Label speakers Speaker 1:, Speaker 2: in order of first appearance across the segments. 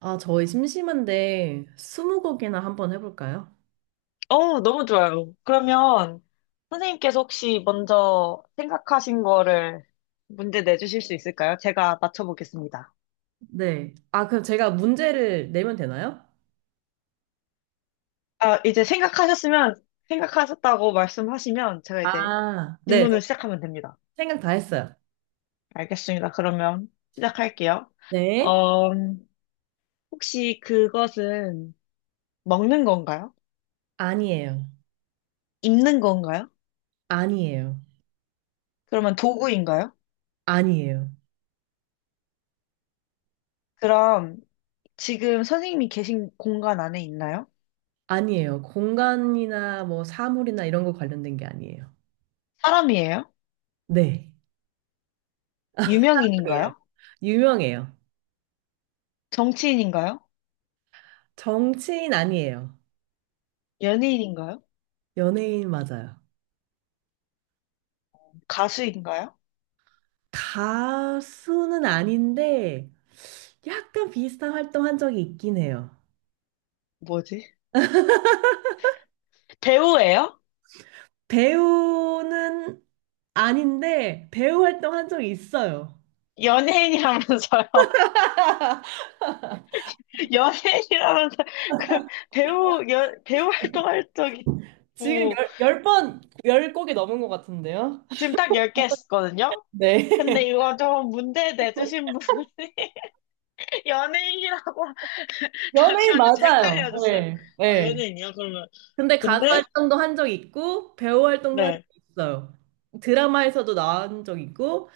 Speaker 1: 아, 저희 심심한데 스무고개나 한번 해볼까요?
Speaker 2: 너무 좋아요. 그러면 선생님께서 혹시 먼저 생각하신 거를 문제 내주실 수 있을까요? 제가 맞춰보겠습니다.
Speaker 1: 네. 아, 그럼 제가 문제를 내면 되나요?
Speaker 2: 아, 이제 생각하셨으면, 생각하셨다고 말씀하시면 제가 이제
Speaker 1: 아, 네. 저
Speaker 2: 질문을 시작하면 됩니다.
Speaker 1: 생각 다 했어요.
Speaker 2: 알겠습니다. 그러면 시작할게요.
Speaker 1: 네.
Speaker 2: 어, 혹시 그것은 먹는 건가요?
Speaker 1: 아니에요.
Speaker 2: 입는 건가요?
Speaker 1: 아니에요.
Speaker 2: 그러면 도구인가요?
Speaker 1: 아니에요.
Speaker 2: 그럼 지금 선생님이 계신 공간 안에 있나요?
Speaker 1: 아니에요. 공간이나 뭐 사물이나 이런 거 관련된 게 아니에요.
Speaker 2: 사람이에요?
Speaker 1: 네. 아니에요.
Speaker 2: 유명인인가요?
Speaker 1: 유명해요.
Speaker 2: 정치인인가요?
Speaker 1: 정치인 아니에요.
Speaker 2: 연예인인가요?
Speaker 1: 연예인 맞아요.
Speaker 2: 가수인가요?
Speaker 1: 가수는 아닌데 약간 비슷한 활동 한 적이 있긴 해요.
Speaker 2: 뭐지? 배우예요?
Speaker 1: 배우는 아닌데 배우 활동한 적이 있어요.
Speaker 2: 연예인이라면서요. 연예인이라면서 그 배우 활동할 적이
Speaker 1: 지금
Speaker 2: 있고
Speaker 1: 열 곡이 넘은 것 같은데요?
Speaker 2: 지금 딱 10개 했거든요.
Speaker 1: 네.
Speaker 2: 근데 이거 좀 문제 내주신 분이 연예인이라고
Speaker 1: 연예인
Speaker 2: 잠시만요. 제
Speaker 1: 맞아요.
Speaker 2: 헷갈려졌어요.
Speaker 1: 네.
Speaker 2: 아,
Speaker 1: 네.
Speaker 2: 연예인이요? 그러면
Speaker 1: 근데 가수
Speaker 2: 근데
Speaker 1: 활동도 한 적 있고 배우 활동도 한 적
Speaker 2: 네.
Speaker 1: 있어요. 드라마에서도 나온 적 있고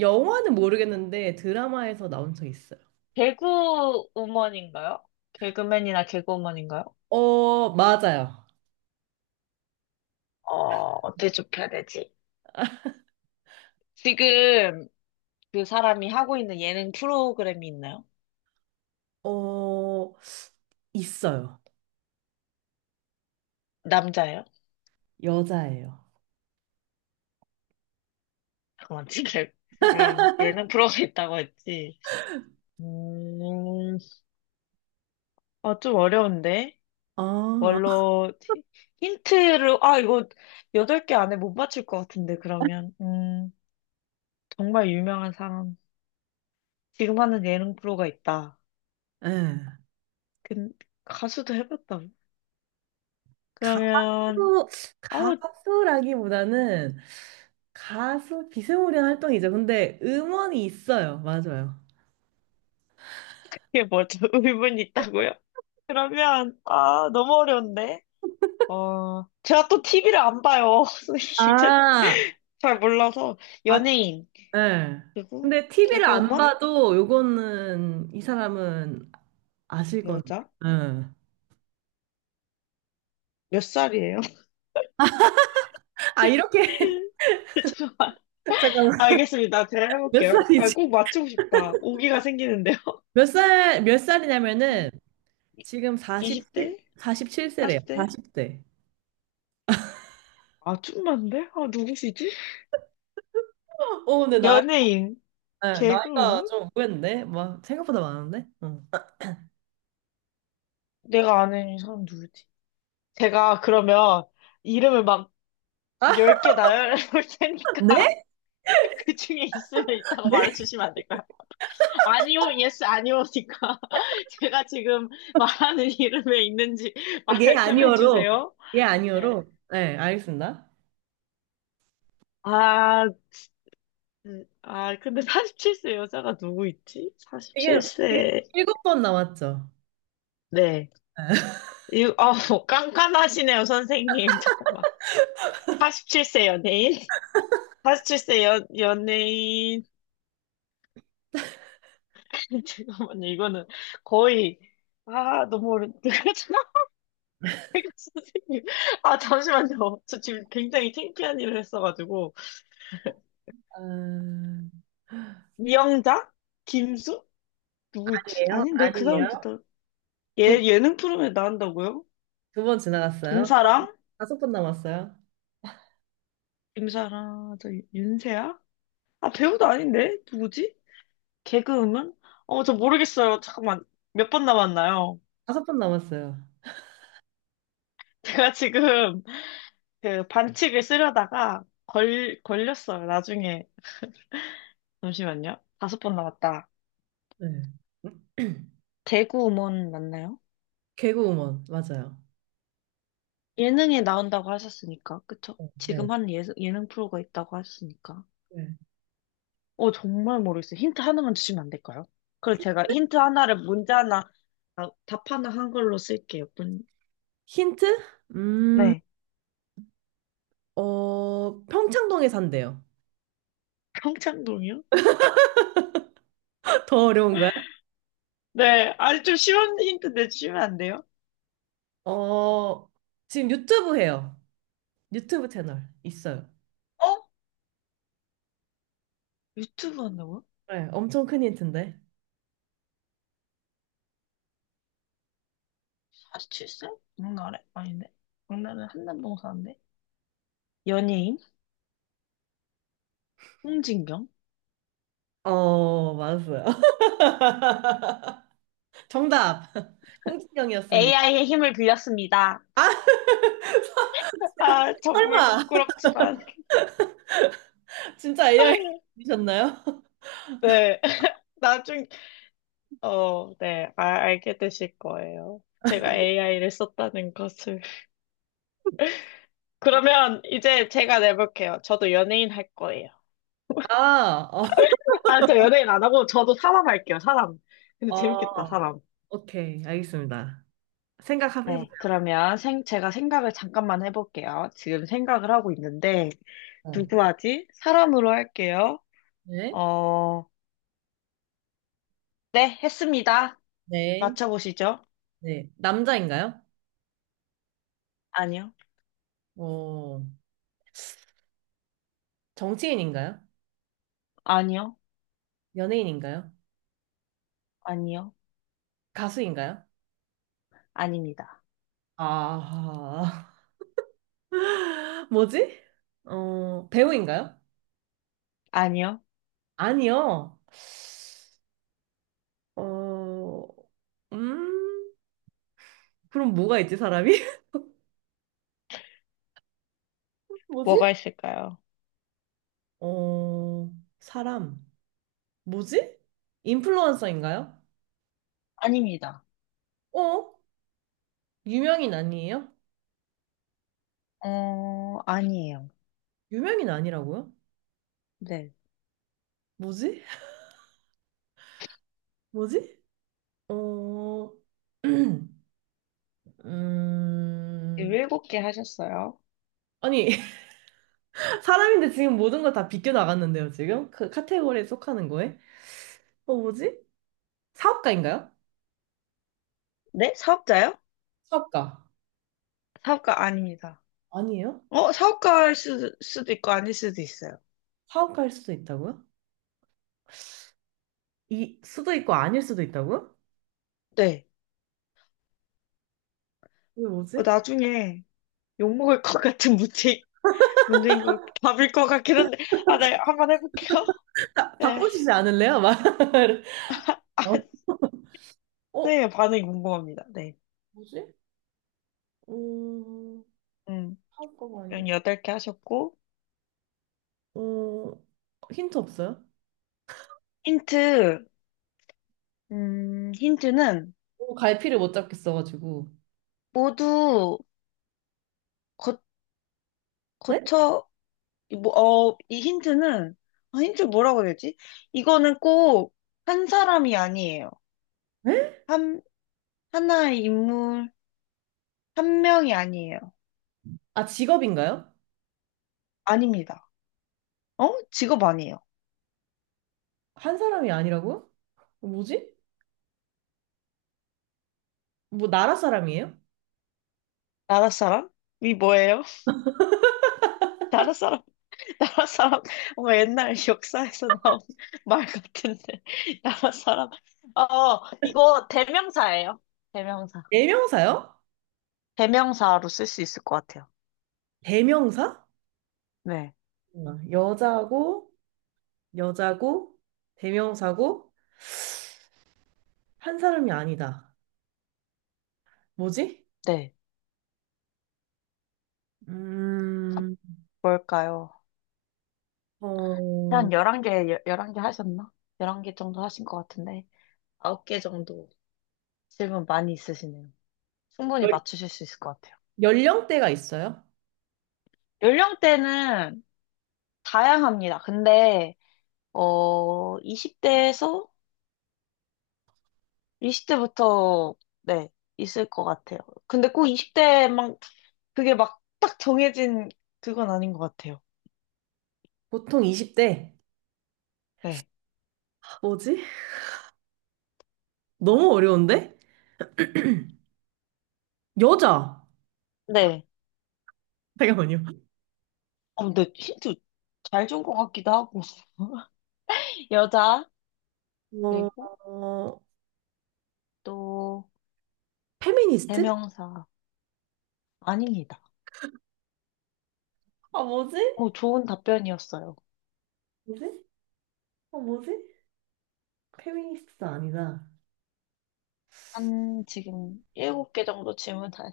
Speaker 1: 영화는 모르겠는데 드라마에서 나온 적 있어요.
Speaker 2: 개그우먼인가요? 개그맨이나 개그우먼인가요?
Speaker 1: 어, 맞아요.
Speaker 2: 어, 어떻게 좁혀야 되지? 지금 그 사람이 하고 있는 예능 프로그램이 있나요?
Speaker 1: 어, 있어요.
Speaker 2: 남자예요?
Speaker 1: 여자예요.
Speaker 2: 잠깐만, 지금 지금 예능 프로가 있다고 했지. 음, 아, 좀 어려운데?
Speaker 1: 아,
Speaker 2: 뭘로, 히- 힌트를, 아, 이거 여덟 개 안에 못 맞출 것 같은데, 그러면. 정말 유명한 사람. 지금 하는 예능 프로가 있다.
Speaker 1: 예.
Speaker 2: 근 가수도 해봤다고? 그러면,
Speaker 1: 또
Speaker 2: 어,
Speaker 1: 가수라기보다는 가수 비스무리한 활동이죠. 근데 음원이 있어요. 맞아요.
Speaker 2: 이게 뭐죠? 의문이 있다고요? 그러면, 아, 너무 어려운데? 어, 제가 또 티비를 안 봐요. 선생님.
Speaker 1: 아,
Speaker 2: 잘 몰라서.
Speaker 1: 아,
Speaker 2: 연예인,
Speaker 1: 네.
Speaker 2: 그리고
Speaker 1: 근데 TV를 안
Speaker 2: 개그우먼?
Speaker 1: 봐도 요거는 이 사람은 아실 건데.
Speaker 2: 여자?
Speaker 1: 네.
Speaker 2: 몇 살이에요?
Speaker 1: 아, 이렇게 잠깐만.
Speaker 2: 알겠습니다. 제가
Speaker 1: 몇
Speaker 2: 해볼게요. 아,
Speaker 1: 살이지?
Speaker 2: 꼭 맞추고 싶다. 오기가 생기는데요.
Speaker 1: 몇 살, 몇 살이냐면은 지금 47,
Speaker 2: 20대?
Speaker 1: 십칠 세래요.
Speaker 2: 40대?
Speaker 1: 40대.
Speaker 2: 아, 좀 많은데? 아, 누구시지?
Speaker 1: 근데 나이,
Speaker 2: 연예인,
Speaker 1: 네, 나이가
Speaker 2: 개그우먼?
Speaker 1: 좀 의외인데? 막 생각보다 많은데? 응.
Speaker 2: 내가 아는 이 사람 누구지? 제가 그러면 이름을 막 10개 나열해 볼 테니까
Speaker 1: 네?
Speaker 2: 그 중에 있으면 이따가
Speaker 1: 네?
Speaker 2: 말해주시면 안 될까요? 아니요, 예스, 아니오니까. 제가 지금 말하는 이름에 있는지
Speaker 1: 아, 예,
Speaker 2: 말씀해
Speaker 1: 아니요로.
Speaker 2: 주세요.
Speaker 1: 예,
Speaker 2: 네.
Speaker 1: 아니요로. 네, 알겠습니다.
Speaker 2: 아, 아, 근데 47세 여자가 누구 있지?
Speaker 1: 되게, 되게
Speaker 2: 47세.
Speaker 1: 일곱 번 남았죠.
Speaker 2: 네. 이, 어, 깐깐하시네요, 선생님. 잠깐만. 47세 연예인? 연예인. 잠깐만요, 이거는 거의, 아, 너무 어려운요 선생님. 아, 잠시만요. 저 지금 굉장히 창피한 일을 했어가지고.
Speaker 1: 아, 아니에요?
Speaker 2: 이영자? 김수? 누구 있지? 아닌데 그 사람도
Speaker 1: 아니에요?
Speaker 2: 다
Speaker 1: 두,
Speaker 2: 예, 예능 프로에 그램 나온다고요?
Speaker 1: 두 번 지나갔어요?
Speaker 2: 김사랑?
Speaker 1: 다섯 번 남았어요?
Speaker 2: 김사랑 저 윤세아? 아 배우도 아닌데 누구지? 개그우먼? 어 저 모르겠어요. 잠깐만 몇 번 남았나요?
Speaker 1: 다섯 번 남았어요.
Speaker 2: 제가 지금 그 반칙을 쓰려다가 걸 걸렸어요. 나중에 잠시만요. 다섯 번 남았다.
Speaker 1: 네.
Speaker 2: 개그우먼 맞나요?
Speaker 1: 개그우먼, 맞아요.
Speaker 2: 예능에 나온다고 하셨으니까 그쵸?
Speaker 1: 어, 네.
Speaker 2: 지금 하는 예능 프로가 있다고 하셨으니까.
Speaker 1: 네.
Speaker 2: 어, 정말 모르겠어요. 힌트 하나만 주시면 안 될까요? 그럼
Speaker 1: 히-
Speaker 2: 제가 힌트 하나를 문제 하나, 아, 답 하나 한글로 쓸게요. 문,
Speaker 1: 힌트? 음,
Speaker 2: 네.
Speaker 1: 어, 평창동에 산대요.
Speaker 2: 평창동이요?
Speaker 1: 더 어려운가요?
Speaker 2: 네. 아니, 좀 쉬운 힌트 내주시면 안 돼요?
Speaker 1: 어, 지금 유튜브 해요. 유튜브 채널 있어요.
Speaker 2: 어? 유튜브 한다고요?
Speaker 1: 네, 엄청 큰 힌트인데.
Speaker 2: 47세? 장난해? 아닌데? 장난은 한남동 사는데? 연예인? 홍진경?
Speaker 1: 어, 맞았어요. 정답. 홍진영이었습니다.
Speaker 2: AI의 힘을 빌렸습니다. 아, 정말
Speaker 1: 설마
Speaker 2: 부끄럽지만.
Speaker 1: 진짜 AI이셨나요?
Speaker 2: 네. 나중, 어, 네. 아, 알게 되실 거예요. 제가 AI를 썼다는 것을. 그러면 이제 제가 내볼게요. 저도 연예인 할 거예요.
Speaker 1: 아, 어,
Speaker 2: 아, 저 연예인 안 하고 저도 사람 할게요, 사람. 근데 재밌겠다,
Speaker 1: 어,
Speaker 2: 사람.
Speaker 1: 오케이, 알겠습니다. 생각해보세요.
Speaker 2: 네, 그러면 제가 생각을 잠깐만 해볼게요. 지금 생각을 하고 있는데, 누구 하지? 사람으로 할게요.
Speaker 1: 네,
Speaker 2: 어, 네, 했습니다.
Speaker 1: 네,
Speaker 2: 맞춰보시죠.
Speaker 1: 네. 남자인가요?
Speaker 2: 아니요,
Speaker 1: 어, 정치인인가요?
Speaker 2: 아니요,
Speaker 1: 연예인인가요?
Speaker 2: 아니요,
Speaker 1: 가수인가요?
Speaker 2: 아닙니다.
Speaker 1: 아, 뭐지? 배우인가요?
Speaker 2: 아니요,
Speaker 1: 아니요. 어, 음, 그럼 뭐가 있지, 사람이? 뭐지?
Speaker 2: 뭐가 있을까요?
Speaker 1: 어, 사람. 뭐지? 인플루언서인가요?
Speaker 2: 아닙니다.
Speaker 1: 어? 유명인 아니에요?
Speaker 2: 어, 아니에요.
Speaker 1: 유명인 아니라고요?
Speaker 2: 네,
Speaker 1: 뭐지? 뭐지? 어, 음,
Speaker 2: 일곱 개 하셨어요.
Speaker 1: 아니, 사람인데 지금 모든 걸 다 비껴나갔는데요, 지금? 그 카테고리에 속하는 거에? 어, 뭐지? 사업가인가요?
Speaker 2: 네, 사업자요?
Speaker 1: 사업가.
Speaker 2: 사업가 아닙니다.
Speaker 1: 아니에요?
Speaker 2: 어, 사업가일 수도 있고 아닐 수도 있어요.
Speaker 1: 사업가일 수도 있다고요? 이, 수도 있고 아닐 수도 있다고요?
Speaker 2: 네.
Speaker 1: 이게
Speaker 2: 어,
Speaker 1: 뭐지?
Speaker 2: 나중에 욕먹을 것 같은 문제인 거 답일 것 같긴 한데, 아, 네, 한번 해볼게요.
Speaker 1: 아,
Speaker 2: 네.
Speaker 1: 바꾸시지 않을래요? 막.
Speaker 2: 아,
Speaker 1: 어, 어,
Speaker 2: 네, 반응이 궁금합니다. 네.
Speaker 1: 뭐지? 음,
Speaker 2: 음,
Speaker 1: 사업가가
Speaker 2: 연
Speaker 1: 아니고.
Speaker 2: 여덟 개 하셨고,
Speaker 1: 어, 힌트 없어요?
Speaker 2: 힌트, 힌트는
Speaker 1: 어, 갈피를 못 잡겠어가지고.
Speaker 2: 모두 거,
Speaker 1: 네?
Speaker 2: 거쳐, 뭐, 어, 이 힌트는, 아, 힌트 뭐라고 해야 되지? 이거는 꼭 한 사람이 아니에요.
Speaker 1: 네?
Speaker 2: 한, 하나의 인물, 한 명이 아니에요.
Speaker 1: 아, 직업인가요?
Speaker 2: 아닙니다. 어? 직업 아니에요.
Speaker 1: 한 사람이 아니라고요? 어, 뭐지? 뭐, 나라 사람이에요?
Speaker 2: 나라 사람이 뭐예요? 나라 사람, 나라 사람, 뭐 옛날 역사에서 나온 말 같은데. 나라 사람. 어, 이거 대명사예요. 대명사.
Speaker 1: 대명사요?
Speaker 2: 대명사로 쓸 수 있을 것 같아요.
Speaker 1: 대명사?
Speaker 2: 네.
Speaker 1: 어, 여자고, 대명사고, 한 사람이 아니다. 뭐지?
Speaker 2: 네.
Speaker 1: 음,
Speaker 2: 뭘까요?
Speaker 1: 어,
Speaker 2: 한 열한 개 11개 하셨나? 11개 정도 하신 것 같은데. 9개 정도 질문 많이 있으시네요. 충분히
Speaker 1: 연-
Speaker 2: 맞추실 수 있을 것 같아요.
Speaker 1: 연령대가 있어요?
Speaker 2: 연령대는 다양합니다. 근데, 어, 20대에서, 20대부터, 네, 있을 것 같아요. 근데 꼭 20대 막, 그게 막, 딱 정해진 그건 아닌 것 같아요.
Speaker 1: 보통 20대.
Speaker 2: 네.
Speaker 1: 뭐지? 너무 어려운데? 여자.
Speaker 2: 네.
Speaker 1: 잠깐만요.
Speaker 2: 어, 근데 힌트 잘 준 것 같기도 하고. 여자,
Speaker 1: 어,
Speaker 2: 그리고
Speaker 1: 어,
Speaker 2: 또,
Speaker 1: 페미니스트?
Speaker 2: 대명사. 아닙니다.
Speaker 1: 아, 뭐지?
Speaker 2: 어, 좋은 답변이었어요.
Speaker 1: 뭐지? 어, 뭐지? 페미니스트 아니다.
Speaker 2: 7개 정도 질문 다,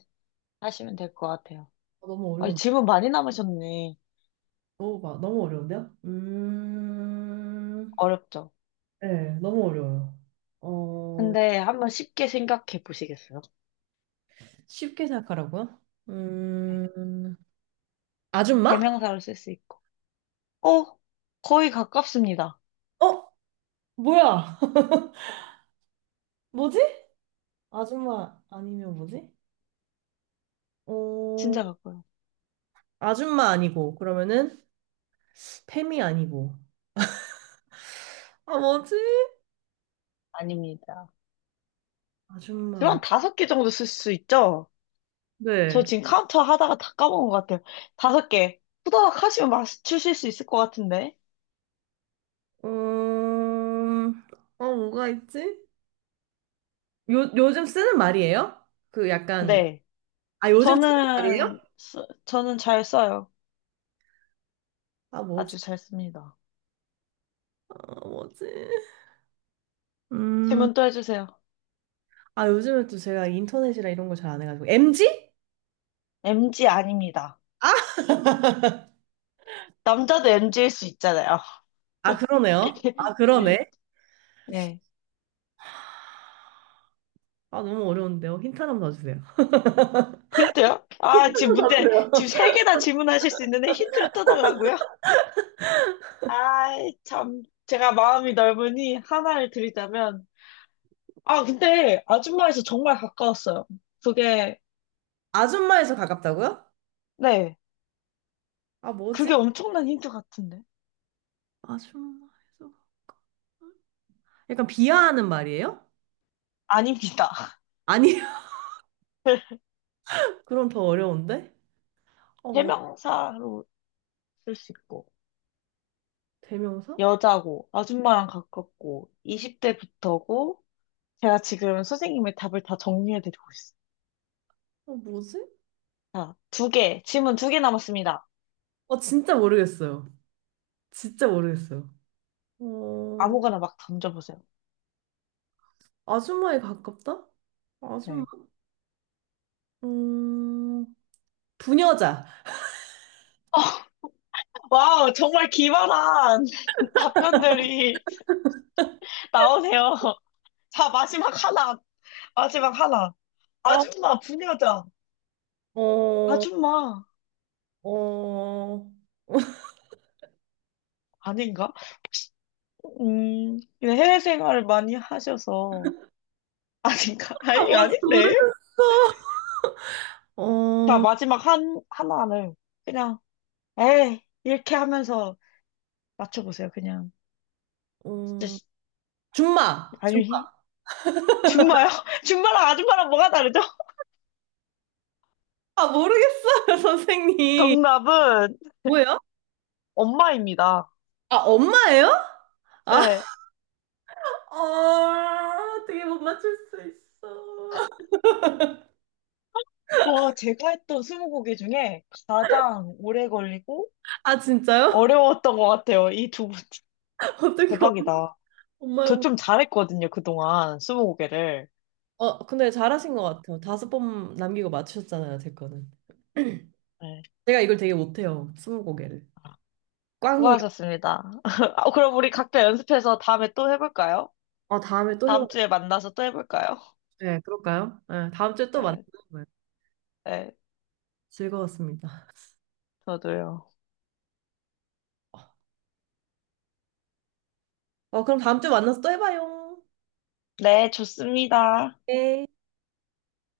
Speaker 2: 하시면 될 것 같아요.
Speaker 1: 아,
Speaker 2: 아, 질문 많이 남으셨네.
Speaker 1: 너무 어려운데요?
Speaker 2: 어렵죠?
Speaker 1: 네, 너무 어려워요. 어,
Speaker 2: 근데 한번 쉽게 생각해 보시겠어요?
Speaker 1: 쉽게 생각하라고요?
Speaker 2: 네.
Speaker 1: 음, 아줌마?
Speaker 2: 대명사로 쓸 수 있고. 어, 거의 가깝습니다.
Speaker 1: 어, 뭐야? 뭐지? 아줌마 아니면 뭐지? 어,
Speaker 2: 진짜 가까워요.
Speaker 1: 아줌마 아니고, 그러면은, 팸이 아니고. 아, 뭐지?
Speaker 2: 아닙니다. 지금
Speaker 1: 아줌마.
Speaker 2: 한 다섯 개 정도 쓸 수 있죠?
Speaker 1: 네.
Speaker 2: 저 지금 카운터 하다가 다 까먹은 것 같아요. 다섯 개. 후다닥 하시면 맞추실 수 있을 것 같은데.
Speaker 1: 음, 뭐가 있지? 요즘 쓰는 말이에요? 그 약간,
Speaker 2: 네.
Speaker 1: 아, 요즘 쓰는 말이에요?
Speaker 2: 저는 잘 써요.
Speaker 1: 아, 뭐지?
Speaker 2: 아주 잘 씁니다.
Speaker 1: 아, 뭐지? 음,
Speaker 2: 질문 또 해주세요.
Speaker 1: 아, 요즘에 또 제가 인터넷이라 이런 걸 잘 안 해가지고. MG?
Speaker 2: MG 아닙니다.
Speaker 1: 아,
Speaker 2: 남자도 MG일 수 있잖아요.
Speaker 1: 아, 그러네요. 아,
Speaker 2: 네.
Speaker 1: 그러네.
Speaker 2: 네.
Speaker 1: 아, 너무 어려운데요. 힌트 하나만 더 주세요.
Speaker 2: 힌트요? 아, 지금 세 개나 질문하실 수 있는데 힌트를 또 달라고요? 아이, 참. 제가 마음이 넓으니 하나를 드리자면. 아, 근데 아줌마에서 정말 가까웠어요. 그게,
Speaker 1: 아줌마에서 가깝다고요?
Speaker 2: 네.
Speaker 1: 아, 뭐지?
Speaker 2: 그게 엄청난 힌트 같은데.
Speaker 1: 아줌마에서 가깝다. 약간 비하하는 말이에요?
Speaker 2: 아닙니다.
Speaker 1: 아니, 그럼 더 어려운데? 어, 뭐,
Speaker 2: 해명사로 쓸 수 있고,
Speaker 1: 대명사?
Speaker 2: 여자고, 아줌마랑 가깝고, 20대부터고, 제가 지금 선생님의 답을 다 정리해드리고 있어요.
Speaker 1: 어, 뭐지?
Speaker 2: 자, 두 개, 질문 두 개 남았습니다.
Speaker 1: 어, 진짜 모르겠어요. 진짜 모르겠어요. 어,
Speaker 2: 아무거나 막 던져보세요.
Speaker 1: 아줌마에 가깝다? 아줌마? 음, 부녀자.
Speaker 2: 와우, 정말 기발한 답변들이 나오세요. 자, 마지막 하나. 마지막 하나.
Speaker 1: 어,
Speaker 2: 아줌마, 부녀자.
Speaker 1: 어,
Speaker 2: 아줌마.
Speaker 1: 어.
Speaker 2: 아닌가? 근데 해외 생활을 많이 하셔서. 아닌가?
Speaker 1: 아,
Speaker 2: 아니,
Speaker 1: 뭔지
Speaker 2: 아닌데?
Speaker 1: 모르겠어.
Speaker 2: 자,
Speaker 1: 어,
Speaker 2: 마지막 하나를 그냥, 에이, 이렇게 하면서 맞춰보세요. 그냥. 진짜,
Speaker 1: 어.
Speaker 2: 시-
Speaker 1: 줌마.
Speaker 2: 아니,
Speaker 1: 줌마.
Speaker 2: 히- 줌마요? 줌마랑 아줌마랑 뭐가 다르죠?
Speaker 1: 아, 모르겠어요, 선생님.
Speaker 2: 정답은
Speaker 1: 뭐예요?
Speaker 2: 엄마입니다.
Speaker 1: 아, 엄마예요? 아,
Speaker 2: 네.
Speaker 1: 어, 어떻게 못 맞출 수 있어.
Speaker 2: 와, 제가 했던 스무고개 중에 가장 오래 걸리고
Speaker 1: 아, 진짜요?
Speaker 2: 어려웠던 것 같아요. 이 두 분.
Speaker 1: 어떻게
Speaker 2: 대박이다.
Speaker 1: 엄마를
Speaker 2: 저
Speaker 1: 보고
Speaker 2: 좀 잘했거든요, 그동안. 스무고개를.
Speaker 1: 어 근데 잘하신 것 같아요. 다섯 번 남기고 맞추셨잖아요, 제 거는.
Speaker 2: 네.
Speaker 1: 제가 이걸 되게 못해요. 스무고개를.
Speaker 2: 아,
Speaker 1: 꽝이에요.
Speaker 2: 수고하셨습니다. 아, 그럼 우리 각자 연습해서 다음에 또 해볼까요?
Speaker 1: 어 다음에 또 해봐요.
Speaker 2: 다음 주에 만나서 또 해볼까요?
Speaker 1: 네, 그럴까요? 네, 다음 주에 또 만나요.
Speaker 2: 네,
Speaker 1: 네,
Speaker 2: 네,
Speaker 1: 즐거웠습니다.
Speaker 2: 저도요.
Speaker 1: 어, 그럼 다음 주에 만나서 또 해봐요.
Speaker 2: 네, 좋습니다.
Speaker 1: 네.